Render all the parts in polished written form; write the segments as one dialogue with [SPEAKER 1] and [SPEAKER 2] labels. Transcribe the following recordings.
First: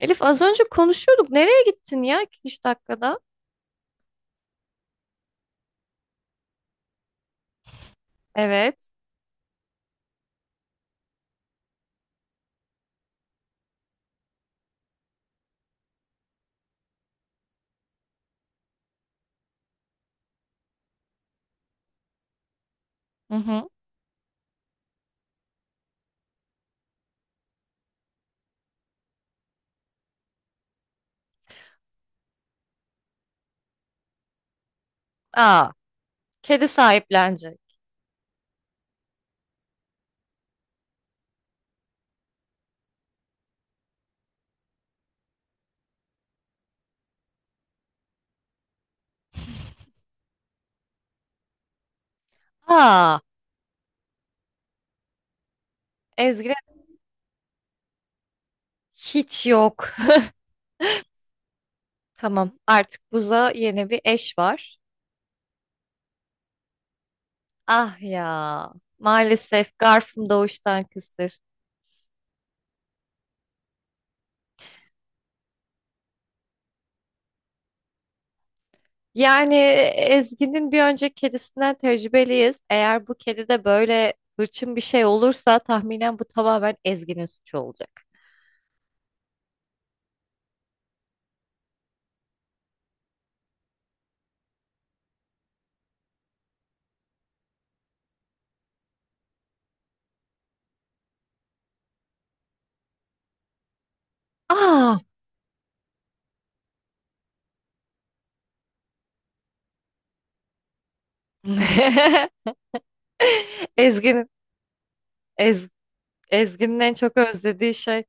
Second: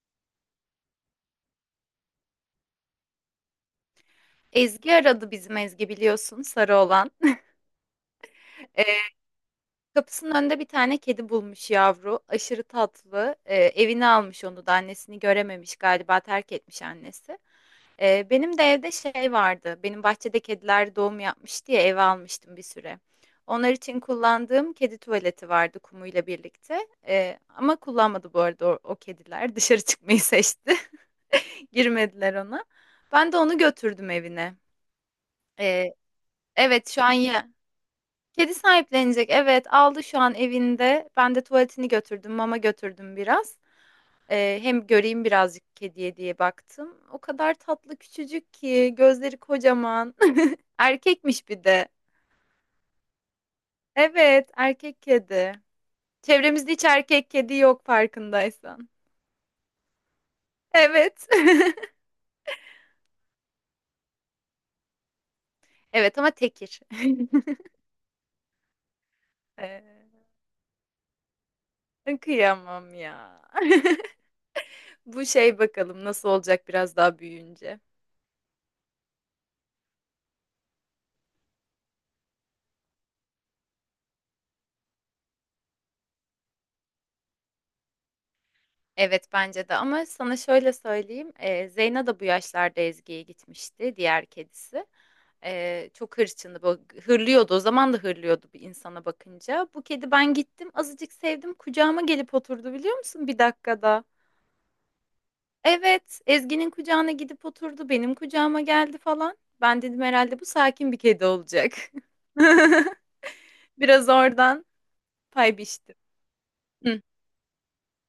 [SPEAKER 1] Elif az önce konuşuyorduk. Nereye gittin ya 2 üç dakikada?
[SPEAKER 2] Ezgi aradı bizim Ezgi biliyorsun sarı olan.
[SPEAKER 1] Evet.
[SPEAKER 2] Ee, Kapısının önünde bir tane kedi bulmuş yavru. Aşırı tatlı. Evine almış onu da annesini görememiş galiba terk etmiş annesi. Benim de evde şey vardı. Benim bahçede kediler doğum yapmış diye eve almıştım bir süre.
[SPEAKER 1] Hı hı.
[SPEAKER 2] Onlar için kullandığım kedi tuvaleti vardı kumuyla birlikte. Ama kullanmadı bu arada o kediler. Dışarı çıkmayı seçti. Girmediler ona. Ben de onu götürdüm evine.
[SPEAKER 1] Aa,
[SPEAKER 2] Ee,
[SPEAKER 1] kedi
[SPEAKER 2] evet şu an ya.
[SPEAKER 1] sahiplenecek.
[SPEAKER 2] Kedi sahiplenecek. Evet, aldı şu an evinde. Ben de tuvaletini götürdüm, mama götürdüm biraz. Hem göreyim birazcık kediye diye baktım. O kadar tatlı küçücük ki, gözleri kocaman. Erkekmiş bir de.
[SPEAKER 1] Aa,
[SPEAKER 2] Evet, erkek kedi.
[SPEAKER 1] Ezgi'de
[SPEAKER 2] Çevremizde hiç erkek kedi yok farkındaysan.
[SPEAKER 1] hiç yok.
[SPEAKER 2] Evet.
[SPEAKER 1] Tamam, artık Buz'a yeni bir eş var.
[SPEAKER 2] Evet ama tekir.
[SPEAKER 1] Ah ya, maalesef
[SPEAKER 2] Ee,
[SPEAKER 1] Garf'ım doğuştan kısır.
[SPEAKER 2] kıyamam ya. Bu şey bakalım nasıl olacak biraz daha büyüyünce.
[SPEAKER 1] Ezgi'nin bir önceki kedisinden tecrübeliyiz. Eğer bu kedi de böyle hırçın bir şey olursa tahminen bu tamamen Ezgi'nin suçu olacak.
[SPEAKER 2] Evet, bence de ama sana şöyle söyleyeyim, Zeyna da bu yaşlarda Ezgi'ye gitmişti, diğer kedisi. Çok hırçındı, hırlıyordu, o zaman da hırlıyordu bir insana bakınca. Bu kedi ben gittim, azıcık sevdim, kucağıma gelip oturdu biliyor musun bir dakikada.
[SPEAKER 1] Aa!
[SPEAKER 2] Evet, Ezgi'nin kucağına gidip oturdu, benim kucağıma geldi falan. Ben dedim herhalde bu sakin bir kedi olacak. Biraz
[SPEAKER 1] Ezgi'nin
[SPEAKER 2] oradan pay
[SPEAKER 1] Ez-
[SPEAKER 2] biçtim.
[SPEAKER 1] Ezgi'nin en
[SPEAKER 2] Hı.
[SPEAKER 1] çok özlediği şey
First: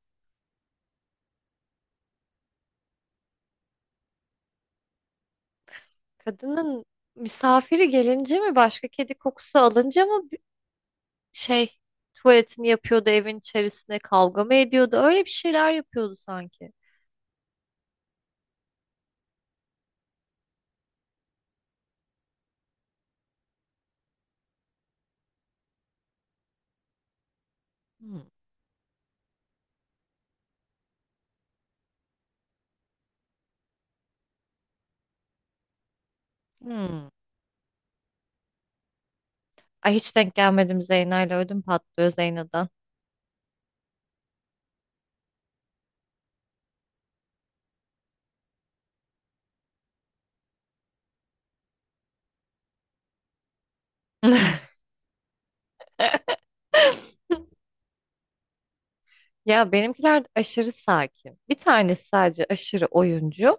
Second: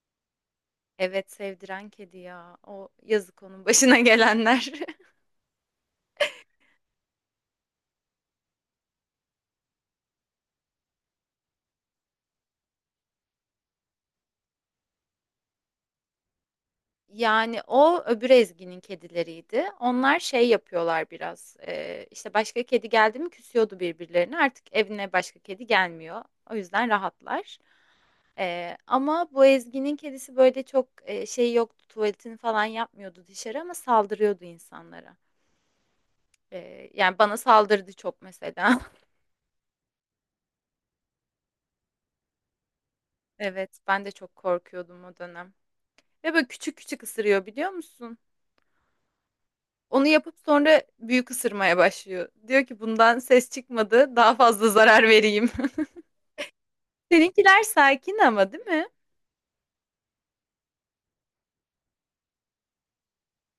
[SPEAKER 2] Evet, sevdiren kedi ya, o yazık onun başına gelenler.
[SPEAKER 1] kadının misafiri gelince mi, başka kedi kokusu alınca mı, şey tuvaletini yapıyordu evin içerisinde, kavga mı ediyordu? Öyle bir şeyler yapıyordu sanki.
[SPEAKER 2] Yani o öbür Ezgi'nin kedileriydi. Onlar şey yapıyorlar biraz. İşte başka kedi geldi mi küsüyordu birbirlerine. Artık evine başka kedi gelmiyor. O yüzden rahatlar.
[SPEAKER 1] Hmm.
[SPEAKER 2] Ama bu Ezgi'nin kedisi böyle çok şey yoktu. Tuvaletini falan yapmıyordu dışarı ama saldırıyordu insanlara.
[SPEAKER 1] Hmm.
[SPEAKER 2] Yani bana saldırdı çok mesela.
[SPEAKER 1] Ay, hiç denk gelmedim Zeyna'yla, ödüm patlıyor Zeyna'dan.
[SPEAKER 2] Evet, ben de çok korkuyordum o dönem. Ve böyle küçük küçük ısırıyor biliyor musun? Onu yapıp sonra büyük ısırmaya başlıyor. Diyor ki bundan ses çıkmadı, daha fazla zarar vereyim. Seninkiler sakin ama değil mi?
[SPEAKER 1] Ya benimkiler de aşırı sakin. Bir tanesi sadece aşırı oyuncu.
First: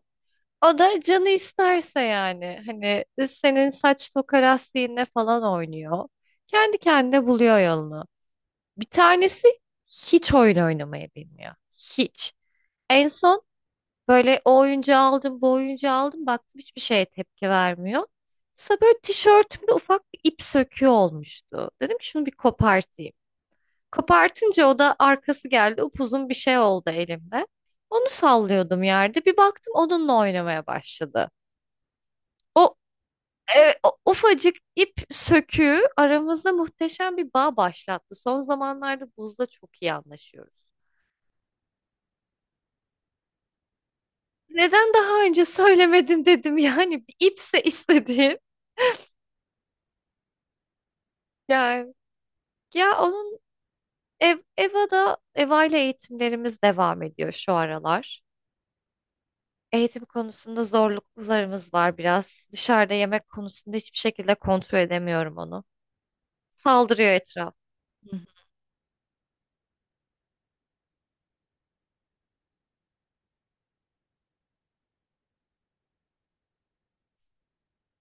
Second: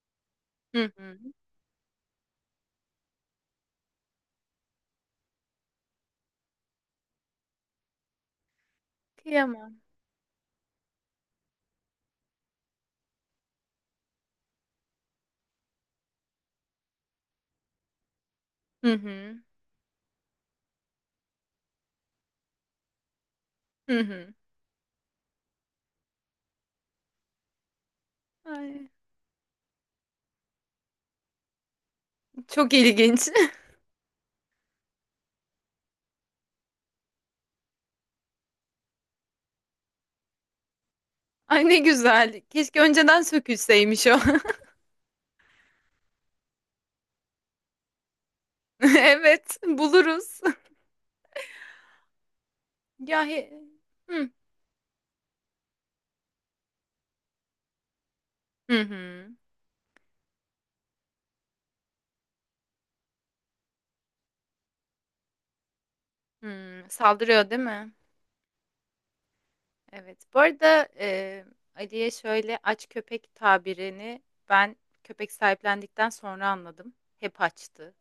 [SPEAKER 1] O
[SPEAKER 2] Hı
[SPEAKER 1] da
[SPEAKER 2] hı.
[SPEAKER 1] canı isterse yani. Hani senin saç toka lastiğinle falan oynuyor. Kendi kendine buluyor yolunu. Bir tanesi
[SPEAKER 2] Kıyamam.
[SPEAKER 1] hiç oyun oynamayı bilmiyor. Hiç. En son böyle o oyuncağı aldım, bu oyuncağı aldım. Baktım hiçbir şeye tepki vermiyor. Sonra
[SPEAKER 2] Hı
[SPEAKER 1] böyle
[SPEAKER 2] hı.
[SPEAKER 1] tişörtümde ufak bir ip söküğü olmuştu. Dedim ki şunu bir kopartayım.
[SPEAKER 2] Hı hı.
[SPEAKER 1] Kopartınca o da arkası geldi. Upuzun bir şey oldu elimde. Onu sallıyordum
[SPEAKER 2] Ay,
[SPEAKER 1] yerde. Bir baktım onunla oynamaya başladı.
[SPEAKER 2] çok
[SPEAKER 1] O,
[SPEAKER 2] ilginç.
[SPEAKER 1] o ufacık ip söküğü aramızda muhteşem bir bağ başlattı. Son zamanlarda Buz'da çok iyi anlaşıyoruz.
[SPEAKER 2] Ay ne güzel. Keşke önceden sökülseymiş o.
[SPEAKER 1] Neden daha önce söylemedin dedim yani bir ipse istediğin.
[SPEAKER 2] Evet, buluruz.
[SPEAKER 1] Yani Ya
[SPEAKER 2] Ya
[SPEAKER 1] onun
[SPEAKER 2] he- Hı
[SPEAKER 1] EVA'da EVA ile eğitimlerimiz devam ediyor şu aralar.
[SPEAKER 2] hı. hı.
[SPEAKER 1] Eğitim konusunda zorluklarımız var biraz. Dışarıda yemek konusunda hiçbir şekilde kontrol edemiyorum onu.
[SPEAKER 2] Hı,
[SPEAKER 1] Saldırıyor
[SPEAKER 2] saldırıyor
[SPEAKER 1] etraf.
[SPEAKER 2] değil mi?
[SPEAKER 1] Hı
[SPEAKER 2] Evet. Bu arada, Ali'ye şöyle aç köpek tabirini ben köpek sahiplendikten sonra anladım. Hep açtı.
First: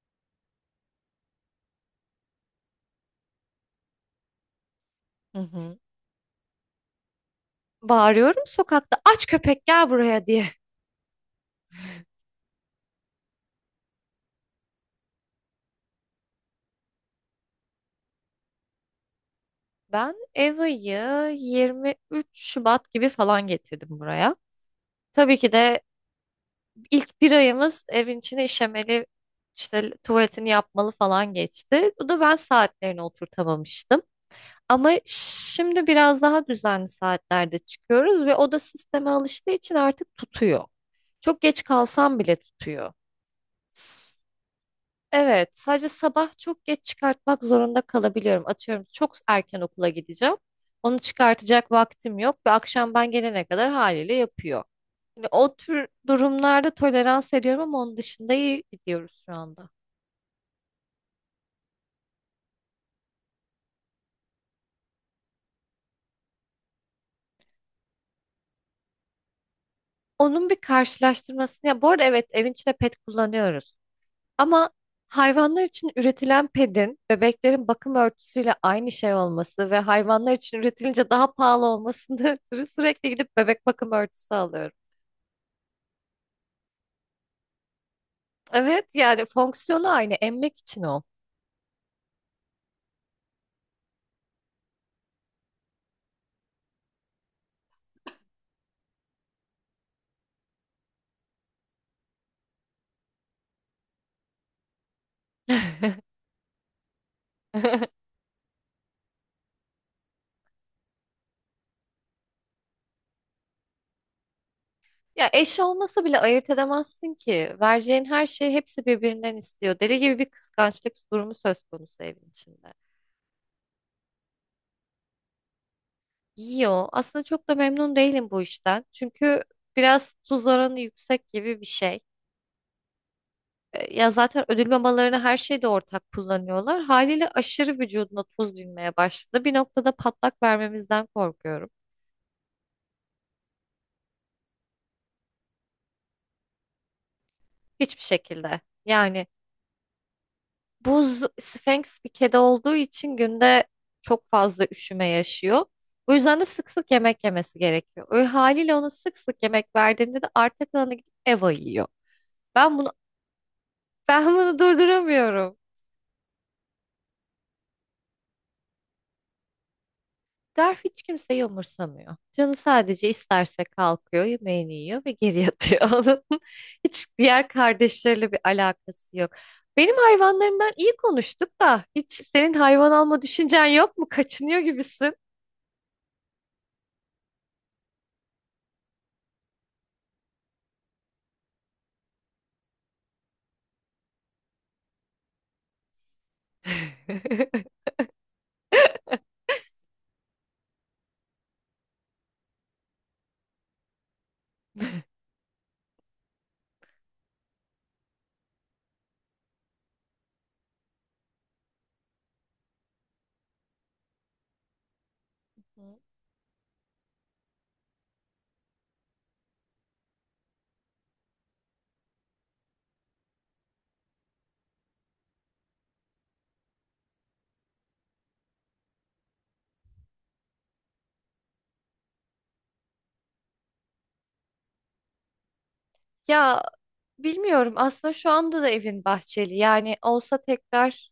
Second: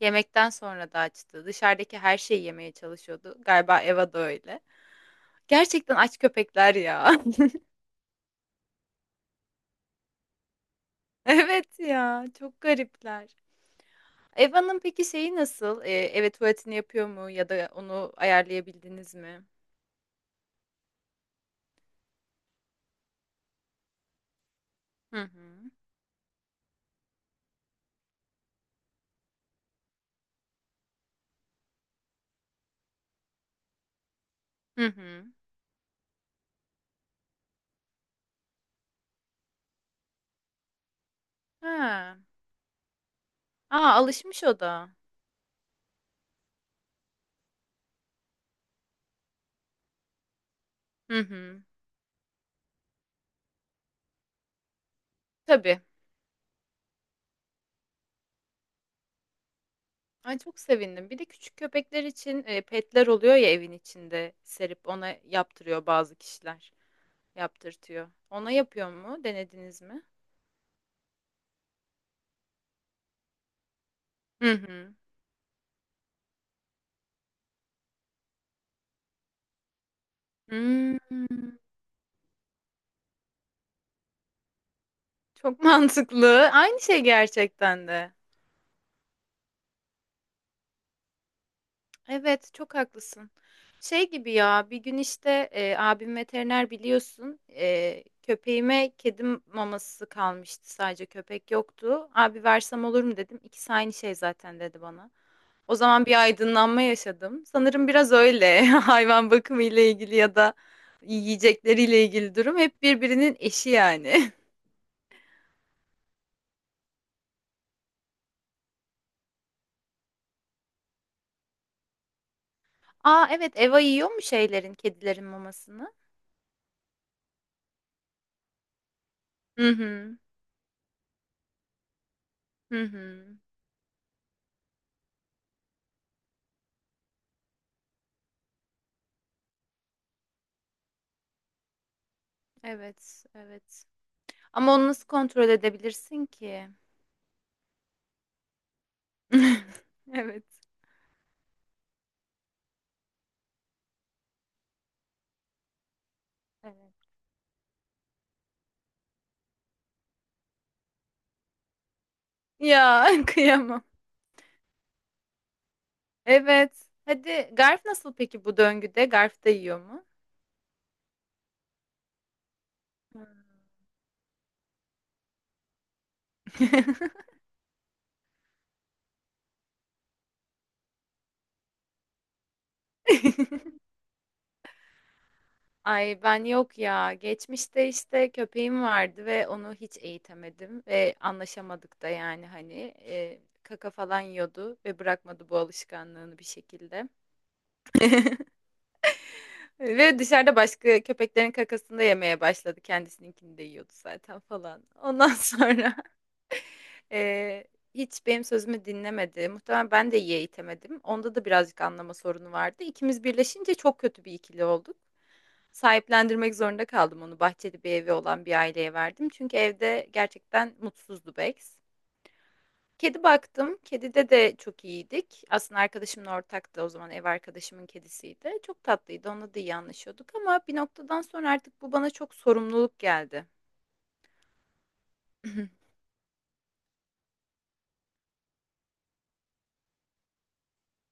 [SPEAKER 2] Yemekten sonra da açtı. Dışarıdaki her şeyi yemeye çalışıyordu. Galiba Eva da öyle.
[SPEAKER 1] hı. Hı. Hı.
[SPEAKER 2] Gerçekten aç köpekler ya.
[SPEAKER 1] Bağırıyorum sokakta aç köpek gel buraya diye.
[SPEAKER 2] Evet ya, çok garipler. Eva'nın peki şeyi nasıl? Eve tuvaletini yapıyor mu ya da onu ayarlayabildiniz mi?
[SPEAKER 1] Ben EVA'yı 23 Şubat gibi falan getirdim buraya.
[SPEAKER 2] Hı
[SPEAKER 1] Tabii ki
[SPEAKER 2] hı.
[SPEAKER 1] de ilk bir ayımız evin içine işemeli, işte tuvaletini yapmalı falan geçti. Bu da ben saatlerini oturtamamıştım.
[SPEAKER 2] Hı
[SPEAKER 1] Ama
[SPEAKER 2] hı.
[SPEAKER 1] şimdi biraz daha düzenli saatlerde çıkıyoruz ve o da sisteme alıştığı için artık tutuyor. Çok geç
[SPEAKER 2] Ha.
[SPEAKER 1] kalsam bile tutuyor.
[SPEAKER 2] Aa,
[SPEAKER 1] S-
[SPEAKER 2] alışmış o da.
[SPEAKER 1] Evet, sadece sabah çok geç çıkartmak zorunda kalabiliyorum. Atıyorum çok erken okula gideceğim. Onu
[SPEAKER 2] Hı hı.
[SPEAKER 1] çıkartacak vaktim yok ve akşam ben gelene kadar haliyle yapıyor. Yani o
[SPEAKER 2] Tabii.
[SPEAKER 1] tür durumlarda tolerans ediyorum ama onun dışında iyi gidiyoruz şu anda.
[SPEAKER 2] Ay, çok sevindim. Bir de küçük köpekler için petler oluyor ya evin içinde serip ona yaptırıyor bazı kişiler. Yaptırtıyor. Ona yapıyor mu? Denediniz mi?
[SPEAKER 1] Onun bir karşılaştırmasını, ya bu arada evet, evin içinde pet kullanıyoruz.
[SPEAKER 2] Hı
[SPEAKER 1] Ama
[SPEAKER 2] hı.
[SPEAKER 1] hayvanlar için üretilen pedin bebeklerin bakım örtüsüyle aynı şey olması ve hayvanlar için
[SPEAKER 2] Hmm,
[SPEAKER 1] üretilince daha pahalı olmasını ötürü sürekli gidip bebek bakım örtüsü alıyorum.
[SPEAKER 2] çok mantıklı. Aynı şey gerçekten de.
[SPEAKER 1] Evet, yani fonksiyonu aynı, emmek için o.
[SPEAKER 2] Evet, çok haklısın. Şey gibi ya, bir gün işte abim veteriner biliyorsun. E, köpeğime kedim maması kalmıştı sadece köpek yoktu. Abi versem olur mu dedim. İkisi aynı şey zaten dedi bana. O zaman bir aydınlanma yaşadım. Sanırım biraz öyle hayvan bakımı ile ilgili ya da yiyecekleriyle ilgili durum hep birbirinin eşi yani.
[SPEAKER 1] Ya eş olmasa bile ayırt edemezsin ki. Vereceğin her şeyi hepsi birbirinden istiyor. Deli gibi bir kıskançlık durumu söz konusu evin içinde.
[SPEAKER 2] Aa evet Eva yiyor mu şeylerin, kedilerin mamasını?
[SPEAKER 1] Yiyor. Aslında çok da memnun değilim bu işten. Çünkü
[SPEAKER 2] Hı
[SPEAKER 1] biraz
[SPEAKER 2] hı.
[SPEAKER 1] tuz oranı yüksek gibi bir şey.
[SPEAKER 2] Hı hı.
[SPEAKER 1] Ya zaten ödül mamalarını her şeyde ortak kullanıyorlar. Haliyle aşırı vücuduna tuz binmeye başladı. Bir noktada patlak vermemizden korkuyorum.
[SPEAKER 2] Evet, evet. Ama onu nasıl kontrol edebilirsin ki?
[SPEAKER 1] Hiçbir şekilde. Yani
[SPEAKER 2] Evet.
[SPEAKER 1] Buz Sphinx bir kedi olduğu için günde çok fazla üşüme yaşıyor. Bu yüzden de sık sık
[SPEAKER 2] Evet.
[SPEAKER 1] yemek yemesi gerekiyor. Öyle haliyle ona sık sık yemek verdiğimde de arta kalanı gidip Eva yiyor. Ben bunu
[SPEAKER 2] Ya kıyamam.
[SPEAKER 1] ben bunu durduramıyorum.
[SPEAKER 2] Evet. Hadi Garf nasıl peki bu döngüde? Garf da yiyor mu?
[SPEAKER 1] Garf hiç kimseyi umursamıyor. Canı sadece isterse kalkıyor, yemeğini yiyor ve geri yatıyor. Onun hiç diğer kardeşleriyle bir alakası yok. Benim hayvanlarımdan iyi konuştuk da hiç senin hayvan alma düşüncen yok mu? Kaçınıyor gibisin.
[SPEAKER 2] Ay ben yok ya. Geçmişte işte köpeğim vardı ve onu hiç eğitemedim ve anlaşamadık da yani hani kaka falan yiyordu ve bırakmadı bu alışkanlığını bir şekilde. Ve dışarıda başka köpeklerin kakasını da yemeye başladı. Kendisininkini de yiyordu zaten falan. Ondan sonra Eee, hiç benim sözümü dinlemedi. Muhtemelen ben de iyi eğitemedim. Onda da birazcık anlama sorunu vardı. İkimiz birleşince çok kötü bir ikili olduk.
[SPEAKER 1] Hı.
[SPEAKER 2] Sahiplendirmek zorunda kaldım onu. Bahçeli bir evi olan bir aileye verdim. Çünkü evde gerçekten mutsuzdu Bex. Kedi baktım. Kedide de çok iyiydik. Aslında arkadaşımın ortaktı. O zaman ev arkadaşımın kedisiydi. Çok tatlıydı. Onunla da iyi anlaşıyorduk. Ama bir noktadan sonra artık bu bana çok sorumluluk geldi.
[SPEAKER 1] Ya bilmiyorum, aslında şu anda da evin bahçeli yani olsa, tekrar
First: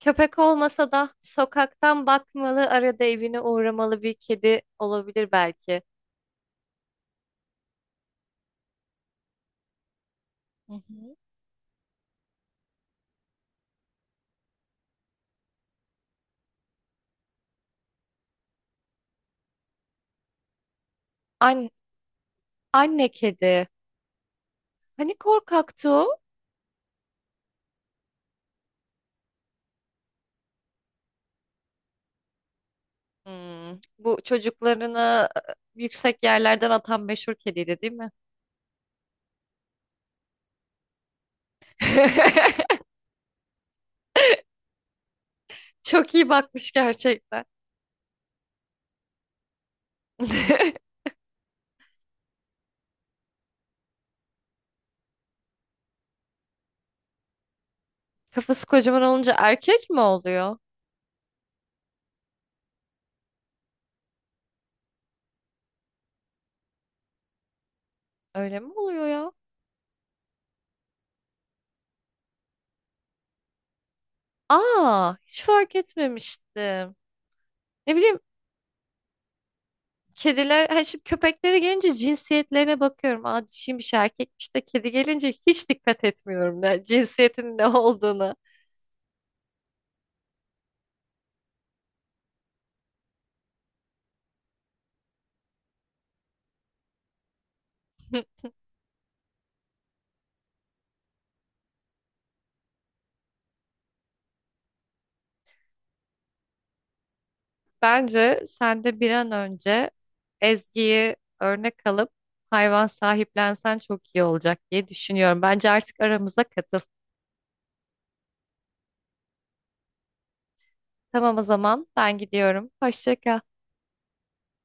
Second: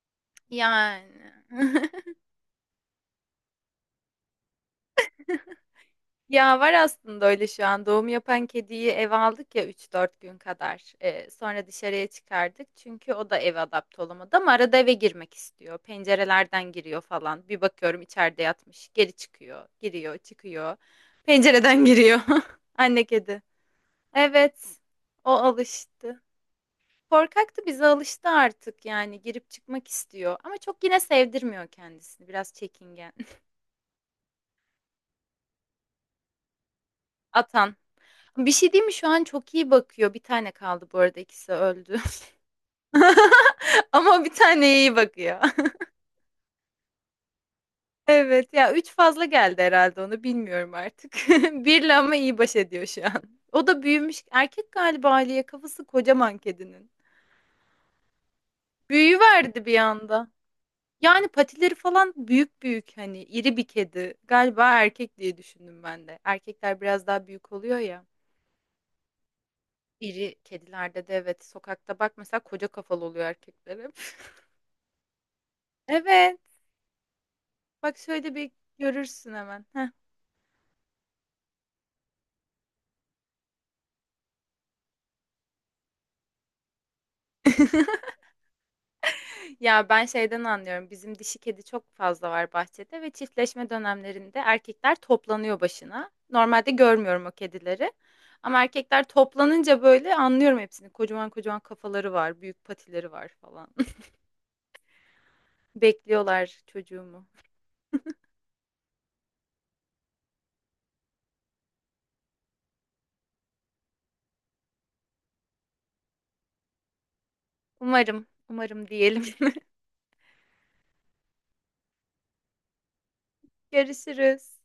[SPEAKER 1] köpek olmasa
[SPEAKER 2] Yani.
[SPEAKER 1] da sokaktan bakmalı, arada evine uğramalı bir kedi olabilir belki.
[SPEAKER 2] Ya var aslında öyle şu an. Doğum yapan kediyi eve aldık ya üç dört gün
[SPEAKER 1] Hı
[SPEAKER 2] kadar.
[SPEAKER 1] hı.
[SPEAKER 2] Sonra dışarıya çıkardık. Çünkü o da eve adapte olamadı ama arada eve girmek istiyor. Pencerelerden giriyor falan. Bir bakıyorum içeride yatmış. Geri çıkıyor. Giriyor, çıkıyor.
[SPEAKER 1] An
[SPEAKER 2] Pencereden giriyor. Anne
[SPEAKER 1] Anne
[SPEAKER 2] kedi.
[SPEAKER 1] kedi.
[SPEAKER 2] Evet.
[SPEAKER 1] Hani
[SPEAKER 2] O
[SPEAKER 1] korkaktı o?
[SPEAKER 2] alıştı. Korkaktı bize alıştı artık yani girip çıkmak istiyor. Ama çok yine sevdirmiyor kendisini. Biraz çekingen.
[SPEAKER 1] Hmm, bu çocuklarını yüksek yerlerden atan meşhur
[SPEAKER 2] Atan.
[SPEAKER 1] kediydi değil mi?
[SPEAKER 2] Bir şey diyeyim mi? Şu an çok iyi bakıyor. Bir tane kaldı bu arada ikisi öldü. Ama bir tane iyi bakıyor.
[SPEAKER 1] Çok iyi bakmış gerçekten.
[SPEAKER 2] Evet ya 3 fazla geldi herhalde onu bilmiyorum artık. Birle ama iyi baş ediyor şu an. O da büyümüş. Erkek galiba Aliye kafası kocaman kedinin.
[SPEAKER 1] Kafası kocaman olunca
[SPEAKER 2] Büyüverdi bir
[SPEAKER 1] erkek mi
[SPEAKER 2] anda.
[SPEAKER 1] oluyor?
[SPEAKER 2] Yani patileri falan büyük büyük hani iri bir kedi. Galiba erkek diye düşündüm ben de. Erkekler biraz daha büyük oluyor ya.
[SPEAKER 1] Öyle mi oluyor ya?
[SPEAKER 2] İri kedilerde de evet sokakta bak mesela koca kafalı oluyor erkekler hep.
[SPEAKER 1] Aa, hiç fark
[SPEAKER 2] Evet.
[SPEAKER 1] etmemiştim. Ne
[SPEAKER 2] Bak
[SPEAKER 1] bileyim,
[SPEAKER 2] şöyle bir görürsün hemen. Heh.
[SPEAKER 1] kediler, hani şimdi köpeklere gelince cinsiyetlerine bakıyorum. Aa, dişiymiş, erkekmiş, de kedi gelince hiç dikkat etmiyorum ne, cinsiyetin ne olduğunu.
[SPEAKER 2] Ya ben şeyden anlıyorum. Bizim dişi kedi çok fazla var bahçede ve çiftleşme dönemlerinde erkekler toplanıyor başına. Normalde görmüyorum o kedileri. Ama erkekler toplanınca böyle anlıyorum hepsini. Kocaman kocaman kafaları var, büyük patileri var falan. Bekliyorlar çocuğumu.
[SPEAKER 1] Bence sen de bir an önce Ezgi'yi örnek alıp hayvan sahiplensen çok iyi olacak diye düşünüyorum. Bence artık aramıza katıl.
[SPEAKER 2] Umarım, umarım diyelim.
[SPEAKER 1] Tamam, o zaman ben gidiyorum. Hoşça kal.
[SPEAKER 2] Görüşürüz.